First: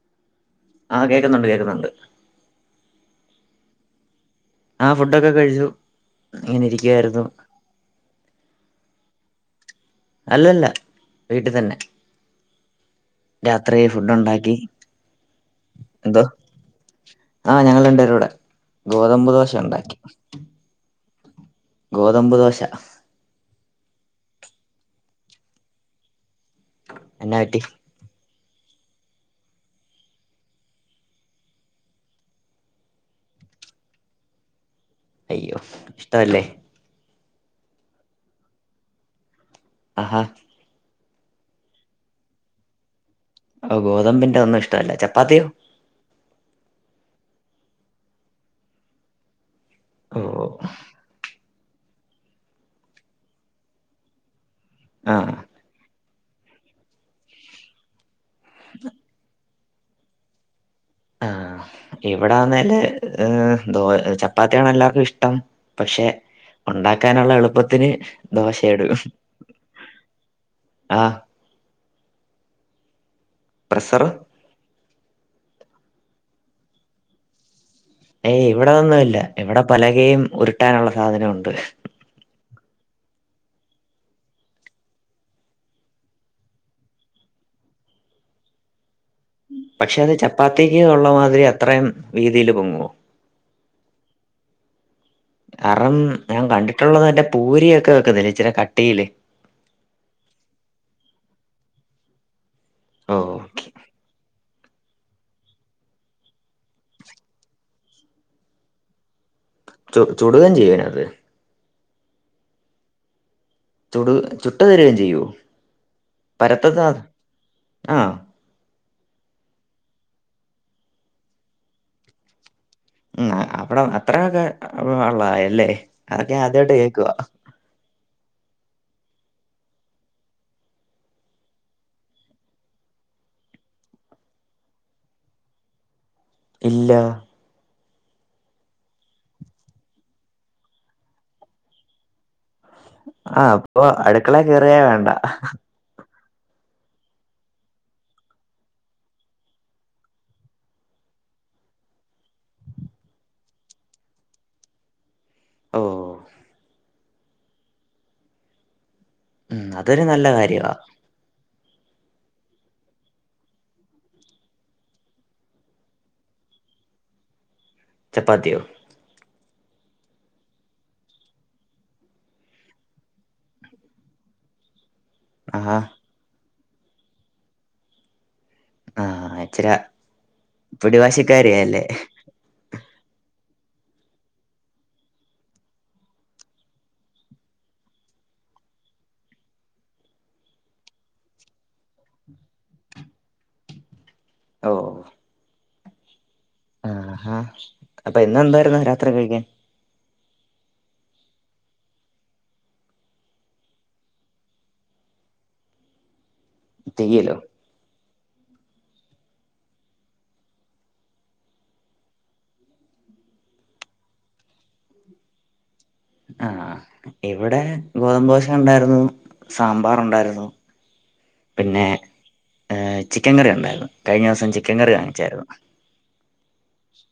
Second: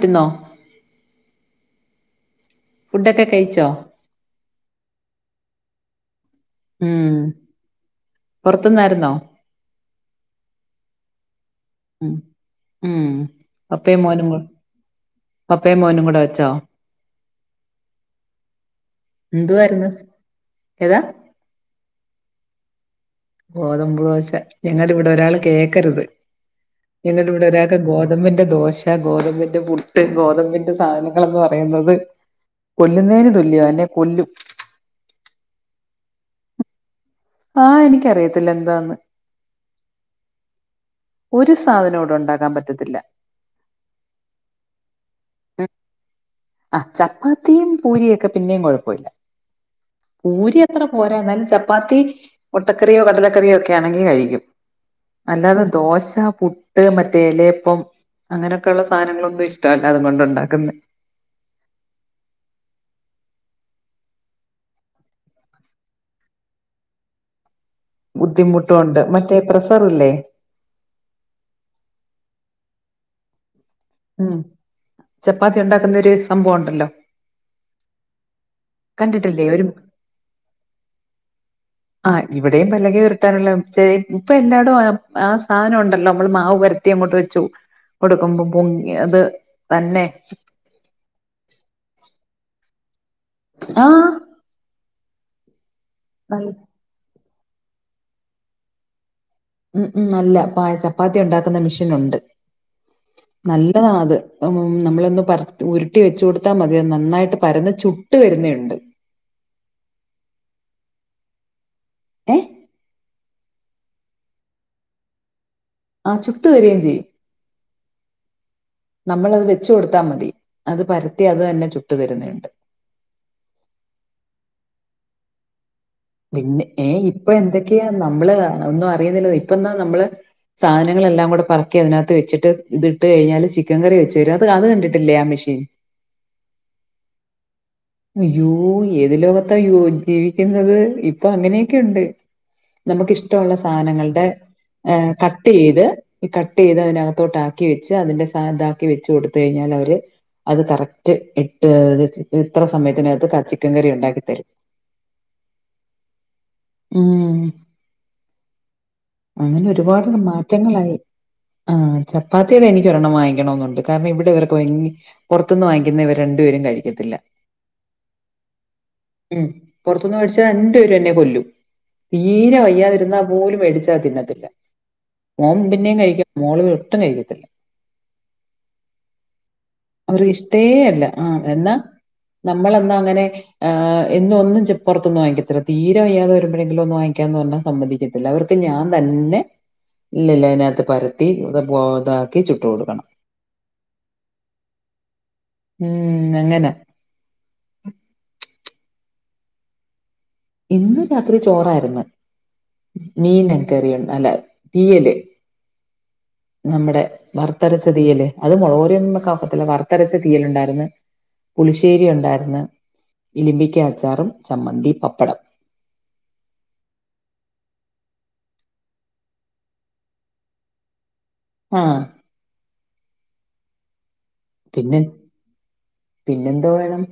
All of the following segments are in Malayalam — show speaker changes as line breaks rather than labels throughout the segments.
പിന്നോ
ആഹ് കേക്കുന്നുണ്ട് കേക്കുന്നുണ്ട്
ഫുഡൊക്കെ കഴിച്ചോ
ആ ഫുഡൊക്കെ കഴിച്ചു ഇങ്ങനെ
ഉം
ഇരിക്കുവായിരുന്നു
പൊറത്ത്ന്നായിരുന്നോ
അല്ലല്ല വീട്ടിൽ തന്നെ
ഉം ഉം
രാത്രി
പപ്പയും
ഫുഡ്‌
മോനും കൂ
ഉണ്ടാക്കി
പപ്പയും മോനും കൂടെ
എന്തോ
വെച്ചോ
ആഹ് ഞങ്ങള് രണ്ടുപേരും ഇവിടെ ഗോതമ്പ് ദോശ
എന്തുവായിരുന്നു
ഉണ്ടാക്കി.
ഏതാ
ഗോതമ്പ് ദോശ
ഗോതമ്പ് ദോശ ഞങ്ങടെ ഇവിടെ ഒരാള് കേക്കരുത്. ഞങ്ങളുടെ
എന്നാ
ഇവിടെ
പറ്റി
ഒരാൾക്ക് ഗോതമ്പിന്. ദോശ ഗോതമ്പിന്റെ പുട്ട് ഗോതമ്പിന്റെ സാധനങ്ങളെയൊന്നു പറയുന്നത്, കൊല്ലുന്നതിന് തുല്യയാണ് എന്നെ കൊല്ലും.
അയ്യോ ഇഷ്ടമല്ലേ.
ആഹ് എനിക്കറിയത്തില്ല എന്താന്ന്.
ആഹാ
ഒരു സാധനവും ഇവിടെ ഉണ്ടാക്കാൻ പറ്റത്തില്ല.
ഓ ഗോതമ്പിന്റെ ഒന്നും ഇഷ്ടല്ല ച പ്പാത്തിയോ.
ഉം ആ ചപ്പാത്തിയും പൂരിയൊക്കെ പിന്നേം കുഴപ്പമില്ല
ഓ
പൂരി അത്ര പോരാ എന്നാലും ച ചപ്പാത്തി മുട്ടക്കറിയോ കടലക്കറിയോ ഒക്കെയാണെങ്കി കഴിക്കും
ആഹ്
അല്ലാതെ ദോശ പുട്ട് മറ്റേ ഇല അപ്പം അങ്ങനെയൊക്കെയുള്ള സാധനങ്ങള് ഉപേക്ഷി ഇഷ്ടമല്ല അതുകൊണ്ടുണ്ടാക്കുന്നെ
അ ഇവിടാന്നേല് എ എന്തുവാ ചപ്പാത്തിയാണെല്ലാർക്കും ഇഷ്ടം പക്ഷെ ഉണ്ടാക്കാനുള്ള എളുപ്പ
ബുദ്ധിമുട്ടുകൊണ്ട് മറ്റേ പ്രസ്സറില്ലേ
ആഹ് പ്രസ്സറ്
ഉം ചപ്പാത്തി ഉണ്ടാക്കുന്നൊരു സംഭവൊണ്ടല്ലോ
ഏയ് ഇവിടതോന്നുവില്ല ഇവിടെ പലകേം ഉരുട്ടാനുള്ള സാധനൊണ്ട്
ട്ടാനുള്ള ചെ ഇപ്പൊ എല്ലാടോം ആ ആ സാനം ഒണ്ടല്ലോ നമ്മള് മാവ് പരത്തി അങ്ങോട്ട് വെച്ചു കൊടുക്കുമ്പോ പൊങ്ങി അത്
പക്ഷെ
തന്നെ
അത് ചപ്പാത്തിക്ക് ഉള്ള മാതിരി അത്രേം ഇ തില് പൊങ്ങുവോ
ആം
കാരണം ഞാൻ കണ്ടിട്ടുള്ളതെന്റെ പൂരിയൊക്കെ വെക്കുന്നില്ലേ ഇച്ചിര കട്ടിയില്
ഉം ഉം അല്ല പ ചപ്പാത്തിയൊണ്ടാക്കുന്ന മിഷൻ ഉണ്ട്.
ഓ ഓക്കെ
നല്ലതാ അത് ഉം നമ്മളൊന്ന് പര ഉരുട്ടി വെച്ച് കൊടുത്താൽ മതി നന്നായിട്ട് പരന്ന് ചുട്ട് വരുന്ന ഒണ്ട്.
ചു ചുടുകേം ചെയ്യേ അത്.
ഏ
ചുടു ചുട്ട് തരികെ ചെയോ.
ആ ചുട്ട് വരികയും ചെയ്യും.
ആ,
നമ്മളത് വെച്ച് കൊടുത്താമതി അത് പരത്തി അത് തന്നെ ചുട്ടു തരുന്നയൊണ്ട്
ഉം അവിടെ അത്രയൊക്കെ ഒള്ളതായി ഇല്ലേ
പിന്നെ ഏ ഇപ്പ എന്തൊക്കെയാ നമ്മള് ഒന്നും അറിയുന്നില്ലന്നേ ഇപ്പ എന്നാ നമ്മള് സാധനങ്ങളെല്ലാം കൂടെ പറക്കി അതിനകത്ത് വെച്ചിട്ട് ഇത് ഇട്ട് കഴിഞ്ഞാല് ചിക്കൻ കറി വെച്ചു തരും അതു അത് കണ്ടിട്ടില്ലേ ആ മെഷീൻ
ഇല്ലാ
അയ്യോ ഏത് ലോകത്തായോ ജീവിക്കുന്നത് ഇപ്പൊ അങ്ങനെയൊക്കെയുണ്ട്
ആ
നമുക്കിഷ്ടഒള്ള
അപ്പൊ
സാധനങ്ങൾടെ
അടുക്കള കയറിയേ
ഏ
വേണ്ട
കട്ട് ചെയ്ത് ഈ കട്ട് ചെയ്ത് അതിനകത്തോട്ട് ആക്കി വെച്ച് അതിന്റെ സാ ദാക്കി വെച്ച് കൊടുത്ത് കഴിഞ്ഞാൽ അവര് അത് കറക്റ്റ് ഇട്ട് [unintelligible] ഇത്ര സമയത്തിനകത്ത് ക ചിക്കൻ കറി ഉണ്ടാക്കിത്തരും
ഓ
ഉം അങ്ങനെ
ഉം അതൊരു
ഒരുപാട്
നല്ല കാര്യവാ
മാറ്റങ്ങളായി ആ ചപ്പാത്തീടെ എനിക്കൊരെണ്ണം വാങ്ങിക്കണന്നുണ്ട് കാരണം ഇവിടെ ഇവർക്ക് ഭയങ്കര പുറത്തുനിന്ന് വാങ്ങിക്കുന്നെ ഇവര് രണ്ടു പേരും കഴിക്കത്തില്ല
ചപ്പാത്തിയോ
ഉം പൊറത്തന്ന് മേടിച്ചാ രണ്ട് പേരുംന്നെ കൊല്ലും തീരെ വയ്യാതിരുന്നാ പോലും മേടിച്ചാ തിന്നത്തില്ല മോം
ആഹാ
പിന്നേം കഴിക്കു മോള് വ്ട്ടും കഴിക്കത്തില്ല
ആഹ് ഇച്ചിര
അവർക്ക്
പിടിവാശിക്കാരിയാ ല്ലേ
നമ്മളെന്നാങ്ങനെ ആ എന്നുവൊന്നുംച് പൊറത്തൂന്ന് വാങ്ങിക്കത്തില്ല തീരെ വയ്യാതെ വരുമ്പഴെങ്കിലും ഒന്ന് വാങ്ങിക്കാന്ന് പറഞ്ഞാൽ സമ്മതിക്കത്തില്ല അവർക്ക് ഞാന്തെന്നെ [unintelligible] പരത്തി ബോതാക്കി ചുട്ടു കൊടുക്കണം
ഓ
ഉം അങ്ങനാ
ആഹ് അപ്പൊ ഇന്നെന്താ [unintelligible] രാത്രി കഴിക്കാൻ
ഇന്ന് രാത്രി ചോറാര്ന്ന് മീന്ക്കറിയൊൺ അല്ല തീയല് നമ്മടെ
തീയലോ
വറുത്തരച്ച തീയല് അത് മുളക്പൊടിയൊന്നുവെക്കാഒക്കത്തില്ല വറുത്തരച്ച തീയല്ണ്ടാര്ന്ന് പുളിശ്ശേരി ഒണ്ടാര്ന്ന് ഇലിമ്പിക്ക അച്ചാറും ചമ്മന്തീം പപ് പ്പടം
ആഹ് ഇവിടെ ഗോതമ്പോശ ഒണ്ടാര്ന്നു സാമ്പാറൊണ്ടാര്ന്നു പിന്നെ
ആഹ്
ഏഹ് ചിക്കൻ കറി ഒണ്ടാര് കഴിഞ്ഞ ദിവസം ചിക്കൻ കറി
പിന്നെ
വാങ്ങിച്ചാരുന്നു
പിന്നെന്തോ വേണം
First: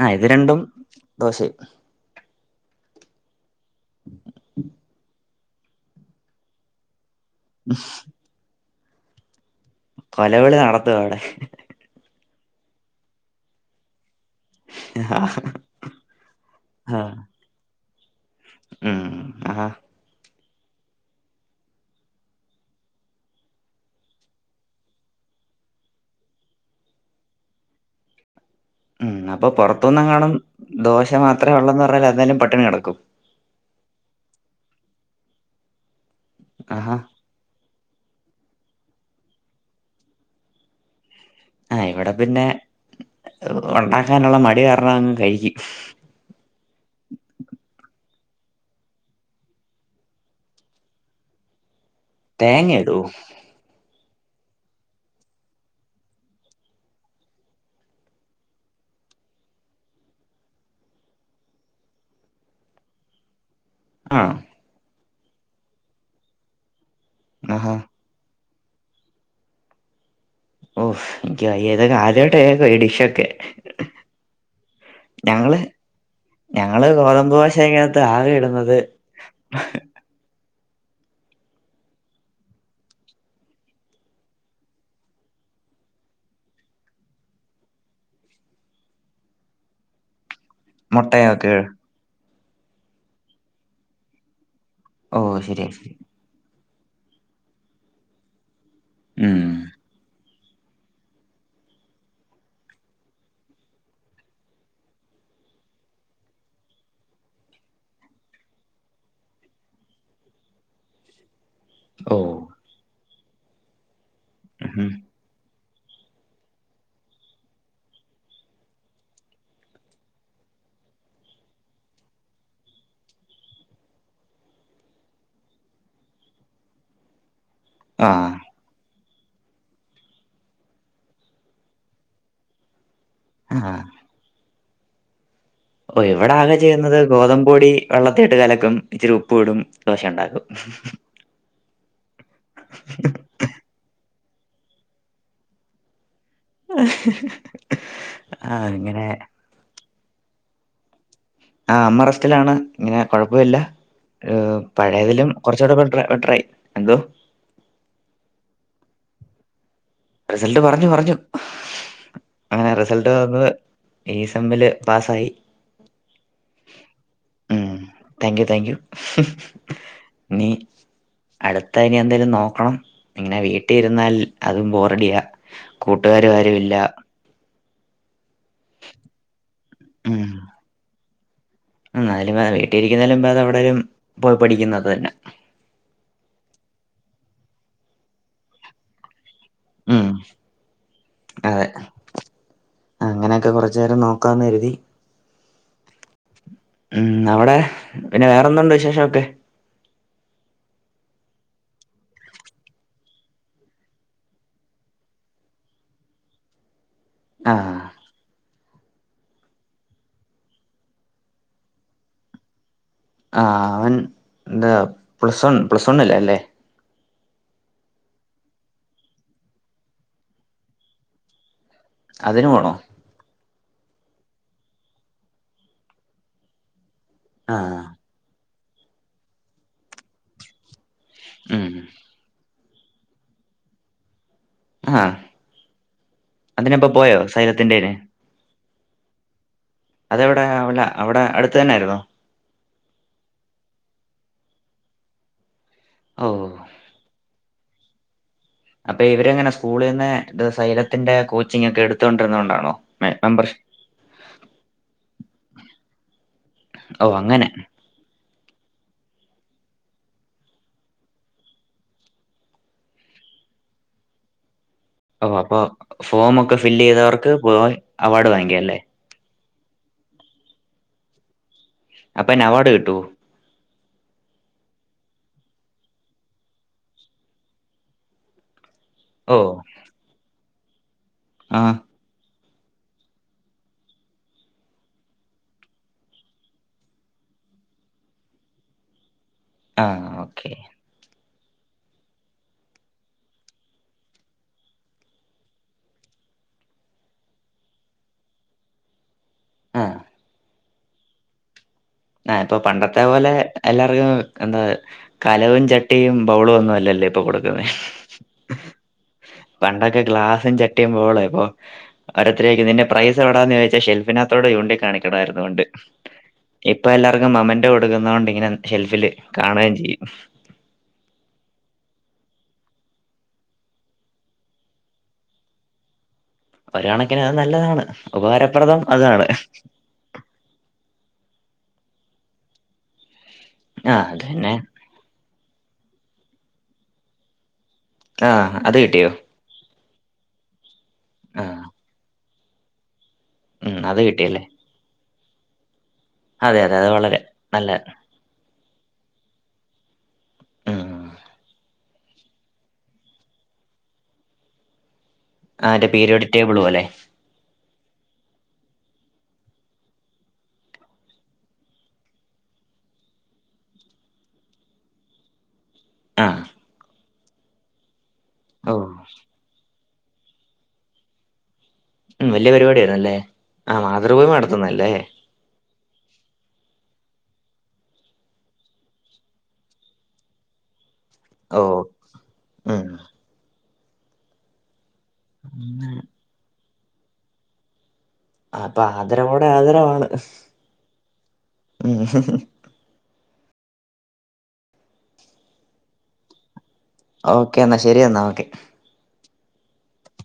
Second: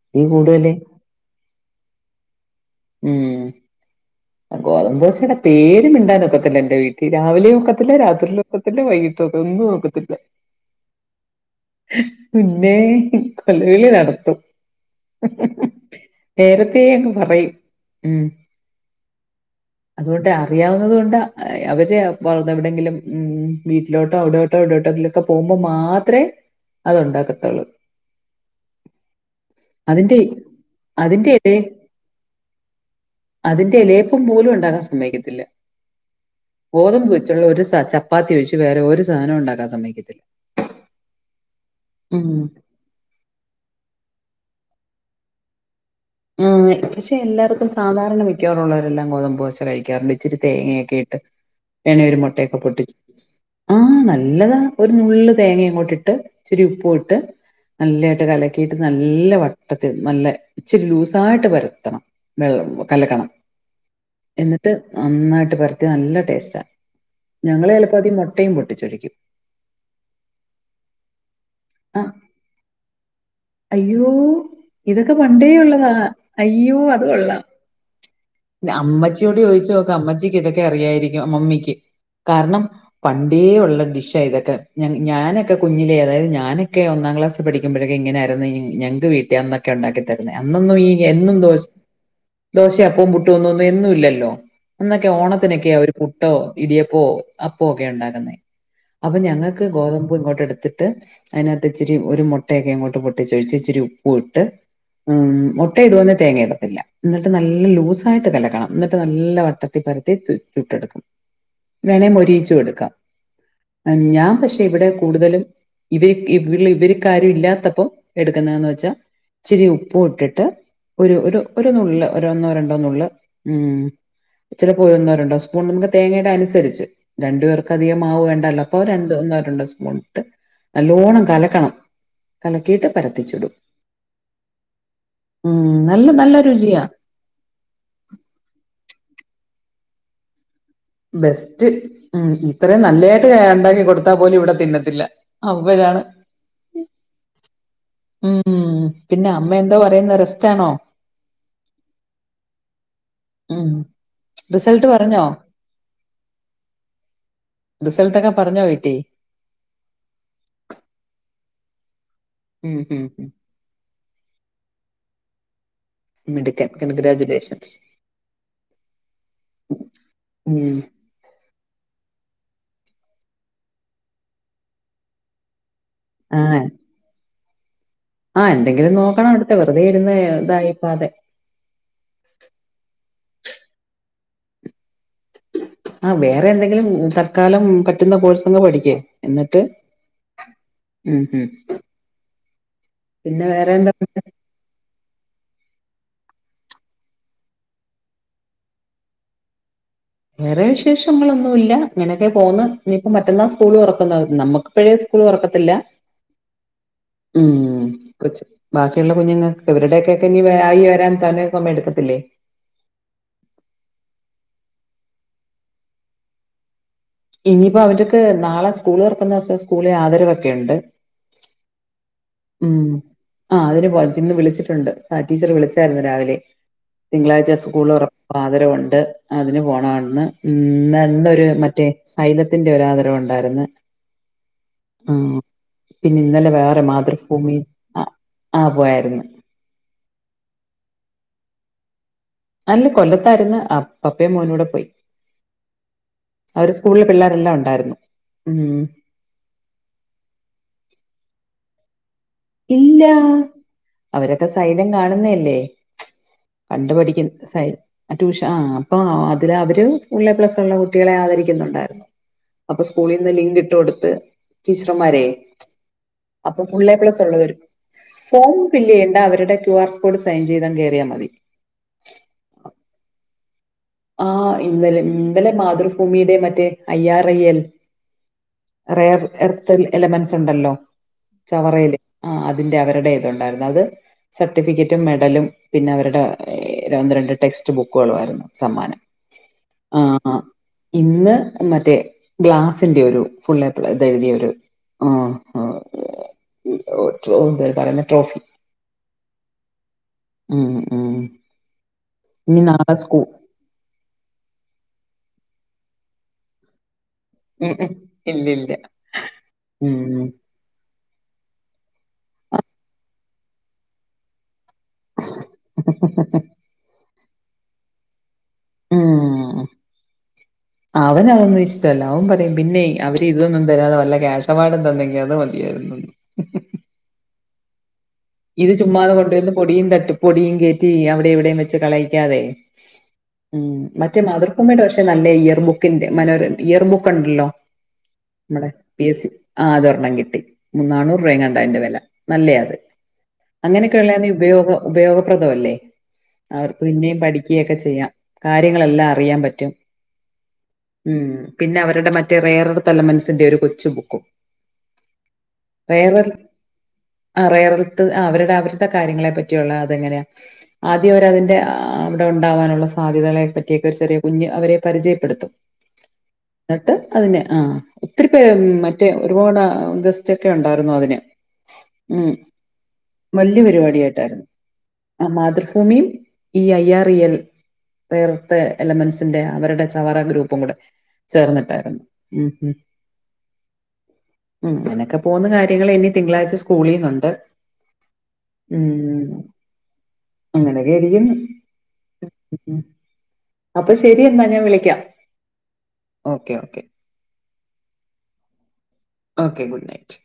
ആ
ഇതീ
ഇത് രണ്ടും
കൂടുതല്
ദോശേം
ഉം ഗോതമ്പോശടെ പേര് മിണ്ടാനൊക്കത്തില്ല എന്റെ വീട്ട് രാവിലെയും ഒക്കത്തില്ല രാത്രിലും ഒക്കത് തന്നെ വൈകിട്ടോക്കെ ഒന്ന്
കൊലവിളി നടത്തും അവിടെ
പിന്നേ കൊലവിളി നടത്തും. നേരത്തേ അങ്ങ് പറയും ഉം
ഉം ആഹാ
അതുകൊണ്ട് ആ അറിയാവുന്നത് കൊണ്ട് ആഹ് അവര് പൊറത്ത് എവിടെങ്കിലും ഉം വീട്ടിലോട്ടോ അവിടെട്ടോ ഇവിഡോട്ടെങ്കിലും ഒക്കെ പോകുമ്പോ മാത്രമേ അത് ഒണ്ടാക്കത്തുള്ളു
ഉം അപ്പൊ പൊറത്തൂന്നെങ്ങാണം ദോശ
അതിന്റെ
മാത്രെ
എലെ
ഒള്ളന്ന് പറഞ്ഞാല് അന്നേലും പട്ടിണി കെടക്കും
എലേപ്പും പോലും ൺ ണ്ടാകാൻ സമ്മയ്ക്കത്തില്ല
ആഹാ
ഗോദമ്പ് വെച്ചുള്ള ഒരു സാദ് ചപ്പാത്തി ഒഴിച്ച് വേറെ ഒരു സാനോം ഒണ്ടാക്കാൻ സമ്മയ്ക്കത്തില്ല [unintelligible]
ആഹ് ഇവിടെ പിന്നെ ഉണ്ടാക്കാനുള്ള. മടി ടി കാരണം അങ്ങ് കയിക്കും
മ് പശെ എല്ലാർകുംസാമ്പാറെന്നെ മിക്കവാറുള്ളോരെല്ലം ഗോതമ്പ് ദേശ കൈകാറ്ണ്ട് ഇചിരി തേങ്ങയൊകിട്ട് വേണേൽ ഒര് മുട്ടയൊകെ
തേങ്ങ
പൊട്ടിച്
ഇടുവോ
ഒഴിച്ച് മ് നല്ല നല്ലതാ ഒരു നുള്ള് തേങ്ങ അങ്ങോട്ട് ട് ഇചിരി ഉപും ട് നല്ലായിട്ട് കലകിട്ട് നല്ല വട്ടതിൽ നല്ല ഇച്ചിരി ലൂസായിട് പരത്തണം കലകണം
ആണോ
എന്നിട്ട് നന്നായിട്ട് പരത്തി നല്ല ടേസ്റ്റാ ഞങ്ങൾ
ആഹാ
ചില പം അതി മൊ ട്ടയും പൊട്ടിച്ചൊഴിക്കും
ഓ എനിക്ക് വയ്യ ഇതൊകെ
ആഹ്
ആദ്യായിട്ട് കേകാ ഈ ടിശ്വകെ
അയ്യോ ഇതൊക്കെ പണ്ടേ ഉള്ളതാ അയ്യോ
ഞങ്ങള്
അത്
ഗോതമ്പ്
കൊള്ളാം
ദോശക്കകത്ത് ആകെ ഇടുന്നത്
അമ്മചിയോട് ചോദിചോക് അമ്മചി ഇതൊക്കെ അറിയായിരിക്കും മമ്മിക്ക് കാരണംപണ്ടേ ഉള്ള ടിശാ ഇതൊകെ ഞാനൊകെ കുഞ്ഞിലേ ഞാനൊകെ ഒന്നാം ക്ളാസി പടികുംബ ഇങ്ങനാ ഞങ്ങക്ക് വീട്ടിൽ വന്നാ ഉണ്ടാകി തര അന്നൊന്നും ഈ എന്നും
മുട്ടയൊക്കെ
ദോശ് ദോശ അപ്പും പുട്ടൊന്നും എന്നുല്ലല്ലോ അന്നൊക്കെ
ഓഹ് ശരിയാ
ഓണത്തിനൊക്കെയാ ഒരു
ശരി
പുട്ടോ ഇടിയപ്പോ അപ്പോ ഒക്കെ ഉണ്ടാക്കുന്നേ അപ്പൊ
ഉം
ഞങ്ങക്ക് ഗോതമ്പ് ഇങ്ങോട്ടെട് ത്തിട്ട് അതിനത്ത് ഇച്ചിരി ഒരു മുട്ടയൊക്കെ പൊ ട്ടിച്ചൊഴിച്ചു ചിരി ഉപ്പും ഇട്ട് മുട്ട ഇടുന്നോണ്ട് തേങ്ങ ഇടതില്ല ന്നിട്ട് നല്ല ലൂസായിട്ട് കലകണം ന്നിട്ട് നല്ല വട്ടതിൽ പരതി ചുട്ടെട്കാ വേണെ
ഓഹ്
മൊരിയിച്ചു എടുക്കാ ഞാൻ പശെ
ഉം
ഇവിടെ കൂടുതലും ഇവര്ക് ഇവിടെ വീട്ടിൽ ആരും ഇല്ലാതപം എടുക്കുന്നതന്ന് വെച്ചാൽ ഇചിരി ഉപ്പും ഇട്ടിട്ട് ഒരു ഒരു ഒരു നുള് ഒന്നോ രണ്ടോ നുള്ള് ഉം ഇചിരി ഒന്നോ രണ്ടോ സ്പൂൺ നമക് തേങ്ങയ്ടെ അന്സരിച് രണ്ട് പേർ അധികം
ആഹ്
മാവുവേണ്ടല്ലോ അപ്പൊ ര ണ്ട് ഒന്നോ രണ്ടോ സ്പൂൺ ഇട്ട് നല്ലോണം കലക്കണം. കല കിട്ടെ പര ത്തി ചൂടും
ഓ ഇവിടെ ആകെ
രുചിയാ
ചെയ്യുന്നത് ഗോതമ്പുപൊടി വെള്ളത്തിട്ട് കലക്കും, ഇച്ചിരി ഉ പ്പിടും ദോശ ഉണ്ടാക്കും
ബെസ്റ്റ് ഉം ഇത്റേം നല്ലായിട്ട് ഉണ്ടാകി കൊടു ടുത്ത പോലും ഇവിടെ തിന്നത്തില്ല അവരാണ് ഉം
ആഹ്
ഉം
ഇങ്ങനെ
പിന്നെ അമ്മ എന്തോ പറയു പറയുന്നു റെസ്റ്റ് ആണോ.
ആഹ് അമ്മ റസ്റ്റിലാണ് ഇങ്ങനെ കൊഴപ്പമില്ല
ഉം
ഏർ
റിസൾട്ട് പറഞ്ഞോ
പഴയതിലും കുറച്ചു കൂടി ബെറ്റർ ആയി എന്തോ
റിസൾട്ട് ഒക്കെ പറഞ്ഞോ വീട്ടി
റിസൾട്ട് പറഞ്ഞു പറഞ്ഞു. അങ്ങനെ
ഉം ഉം
റിസൾട്ട്
ഉം.
വന്നു ഈ സെമ്മില് പാസ്സായി
മിടുക്കൻ കൺഗ്രാചുലേഷൻസ്
ഉം താങ്ക് യു താങ്ക് യു നീ
ഉം
അടു ത്തെ ഇനി എന്തേലും നോക്കണം ഇങ്ങനെ വീട്ടിൽ ഇരുന്നാൽ അതും ബോർ വയ്യ. കൂട്ടുകാര് ആരു ഇല്ല.
ആഹ് എന്തെങ്കിലും നോക്കണം അവിടുത്തെ വെറുതെ ഇരുന്ന് ഇതായിപ്പോവാതെ.
ഉം അതിലും ഭേദം വീട്ടിലിരിക്കുന്നതിലും ഭേദം അത് എവിടൊലും പോയി പഠിക്കുന്ന അത് തന്നെ.
ആഹ് വേറെ എന്തെങ്കിലും തത്ക്കാലം പറ്റുന്ന കോഴ്സ് പഠിക്ക
മ്
ഉം.
അതെ
പിന്നെ
അങ്ങനെയൊക്കെ
വേറെ
കുറച്ചു
എന്താ
നേരം നോക്കാന്ന് കരുതി. മ് അവിടെ പിന്നെ വേറെ എന്തോ ഉണ്ട് വിശേഷം ഒക്കെ
വേറെ വിശേഷങ്ങളൊന്നും ഇല്ല ഇങ്ങനെയൊക്കെ പോന്ന് ഇനിയിപ്പോ മറ്റന്നാ സ്കൂൾ തുറക്കുന്നു നമ്മുക്ക്പ്പഴേ സ്കൂൾ തുറക്കത്തില്ല.
ആഹ്
മ് കൊച്ചു. ബാക്കിയുള്ള കുഞ്ഞുങ്ങൾക്ക് ഇവരുടെയൊക്കെ ഇനി ആയി വരാൻ തന്നെ സമയം എടുക്കത്തില്ലേ.
ആഹ് അവൻ എന്താ പ്ലസ് വൺ പ്ലസ് വണ്ണിൽ അല്ലേ.
ഇനിയിപ്പോ അവന്റെ അടുത്ത് നാളെ സ്കൂള് തുറക്കുന്ന ദിവസം സ്കൂളിൽ ആദരവൊക്കെയുണ്ട്.
അതിനു പോണോ
ആ അതിന് പോം ഇന്ന് വിളിച്ചിട്ടൊണ്ട് സാലി ടീച്ചറ് വിളിച്ചാരുന്നു രാവിലെ തിങ്കളാഴ്ച
ആഹ്
സ്കൂള് തൊറപ്പ് ആദരവ്‌ ഒണ്ട് അതിന് പോണെന്ന് ഇ ന്നൊരു
ഉം
മറ്റേ സൈ ത്തിന്റെ ഒരു ആദരവ് ഒണ്ടാരുന്ന്
ആഹ്
ആഹ്‌ പിന്നെ ഇന്നലെ വേറെ മാതൃം
സൈലത്തിൻറ്റെന്ന്
ആ പോയാരുന്നു
അതെവിടാ അവല അവിടെ അടുത്തന്നരുന്നോ
അല്ല കൊല്ലത്തായിരുന്ന് പപ്പേം മോനൂടെ പോയി
ഓഹ്
അവര് സ്കൂളില് പിള്ളേ എല്ലാം ഒണ്ടാരുന്നു
അപ്പൊ ഇവരെങ്ങനെ സ്കൂളിന്നെ സൈലത്തിന്റെ കോച്ചിങ് ഒക്കെ എടുക്ക
ഇല്ല അവരൊക്കെ സൈലം കാണുന്നയല്ലേ കണ്ട്
ഓ
പഠിക്കുന്നെ
അങ്ങനെ
സൈ ട്യൂഷ ആ അപ്പ അതില് അവര് ഫുൾ എ പ്ലസ് ഒള്ള കുട്ടികളെ ആദരിക്കുന്നോണ്ടാരുന്നു അപ്പൊ സ്കൂളിന്ന് ലിങ്ക് ഇട്ട് കൊടുത്ത് ടീച്ചർമാരെ
ഓ അപ്പൊ ഫോം ഒക്കെ
അപ്പൊ
ഫില്ല്
ഫുൾ എ പ്ലസ്
ചെയ്തവർക്ക്
ഉള്ളവർ
പോയി അവാർഡ്
ഫോം
വാങ്ങിക്കാം അല്ലേ
ഫില്ല് ചെയ്യണ്ട അവരുടെ ക്യു ആർ കോഡ് സൈൻ ചെയ്തങ്ങ് കയറിയാ മതി.
അപ്പ ന്നെ അവാർഡ് കിട്ടോ
ആ ഇന്നലെ ഇന്നലെ മാതൃഭൂമിയുടെ മറ്റേ I R I L rare
ഓ
എർത്തൽ ഇലമൻസ് ണ്ടല്ലോ
ആ
ചവറയിലേ ആ അതിന്റെ അവരുടെതുണ്ടായിരുന്നു അത് സർട്ടിഫിക്കറ്റും മെഡലും പിന്നെ അവരുടെ ഒന്ന് രണ്ട് ടെക്സ്റ്റ് ബുക്കുകളും ആയിരുന്നു. സമ്മാനം ആ ആ ഇന്ന് മറ്റേ ഗ്ലാസിന്റെ ഒരു ഫുൾ എ പ്ലെ എഴുതിയ ഒരു ആ ആ പറയുന്ന ട്രോഫി
ആ
ഉം ഉം
ഏ ഇപ്പൊ
ഇനി നാളെ
പണ്ടത്തെ
സ്കൂ
പോലെ എല്ലാർക്കും ന്താ കലവും ചട്ടിയും ബൗളും ഒന്നും അല്ലല്ലേ കൊടുക്കുന്നേ
ഉം ഉം ഇല്ലില്ല ഉം
പണ്ടൊക്കെ ഗ്ലാസും ചട്ടിയും ബൌ ഒ അവരത്രെ നിന്റെ പ്രൈസ് എവിടാന്ന് ചോയിച്ച ഷെൽഫിനകത്തോട് ചൂണ്ടി കാണിക്കണായിരുന്നു പണ്ട് ഇപ്പ എല്ലാർക്കും മമന്റൊ കൊടുക്കുന്നോണ്ട് ഇങ്ങനെ ഷെൽഫില്
ഉം
കാണ്എയും ചെയ്യും
അഉം പറയും പിന്നെ അവര് ഇതൊന്നും തരാതെ വല്ല കേശ അവാഡ് തന്നങ്കി അത് മതിയായിരുന്നു.
ഒരാണക്കിനാ നല്ലതാണ്
ഇത്
ഉപകാരപ്രദം
ചുമ്മാതെ
അതാണ്
കൊണ്ടുവന്ന് പൊടിയും തട്ടി പൊടിയും കേറ്റി അവ എവിടെയും വെച്ച് കളയിക്കാതെ ഉം
ആഹ്
മറ്റേ
അത് തന്നെ
മാതൃഭൂമീടെ പക്ഷെ നല്ല ഇയർ ബുക്കിന്റെ മനോര ഇയർബുക്കുണ്ടല്ലോ
ആഹ്
നമ്മടെ
അത്
പി
കിട്ടിയോ
എസ് സി ആ അത രെണ്ണം കിട്ടി മൂ നാണൂറ് രൂപേങ്ങാണ്ടാ
ആഹ്
അയിന്റെ വെല നല്ലയാ അത്
ഉം
അങ്ങനെയൊക്കെ
അത്
ഉള്ളയാന്നേ
കിട്ടിയല്ലേ
ഉപയോഗം ഉപയോഗം പ്രദ അല്ലേ
അതെ അതെ
അവർക്
അത്
പിന്നേം
വളരെ നല്ല
പഠിക്ക്യേക്ക ചെയ്യാം കാര്യങ്ങളെല്ലാം അറിയാൻ പറ്റും ഉം പിന്നെ അവരുടെ മറ്റേ റേറൊരുത്തലമൻസിൻ്റെ ഒരു കൊച്ചു ബുക്കും
ആഹ് മറ്റേ
വേറൽ
പീരിയോഡിക് ടേബിൾ പോലെ
ആ റേറൽ ത് ആ അവര്ടെ അവര്ടെ കാര്യങ്ങളെ പറ്റിയൊള്ള അതെങ്ങനെയാ ആദ്യം അവരതിന്റെ അവിടെ ഉണ്ടാവാനുള്ള സാധ്യതകളെ പറ്റിയൊക്കെ ഒരു ചെറിയ കുഞ്ഞ് അവരെ പരിചയപ്പെടുത്തും
ആഹ്
ന്നട്ട് അതിനെ ആ ഒത്തിരി പേർ
ഓ
മറ്റേ ഒരുപാട് ആ ഗസ്റ്റൊക്കെ ഒണ്ടായിറുന്നു അതിന്
ഉം വല്യ പരുപാടിയാരു
വല്യ പരിപാടിയായ്ട്ടായിരുന്നു ആ മാതൃ ഭൂമീം ഈ ഐ ആൻ ഇ എൽ വേർത്തെ എലമെൻസിന്റെ അവര്ടെ ചവറ ഗ്രൂപ്പും കൂടെ
ഓ
ചേർന്നിട്ടായിരുന്നു ഉം ഉം ഉം നെന [unintelligible] പോവ്ന്ന കാര്യങ്ങളിനി തിങ്കളാഴ്ച സ്‌ക്കൂ കൂളിന്നുണ്ട്
അപ്പൊ ആദരവോടെ ആദരവാണ്
അങ്ങനെയൊക്കെ ഇരിക്കുന്നു
ഉം
അപ്പം ശരിയെന്നാ ഞാൻ വിളിക്കാം ഓക്കെ ഓക്കെ
ഓക്കേ എന്നാ ശരി എന്നാ ഓക്കെ
ഓക്കെ ഗുഡ് നൈറ്റ്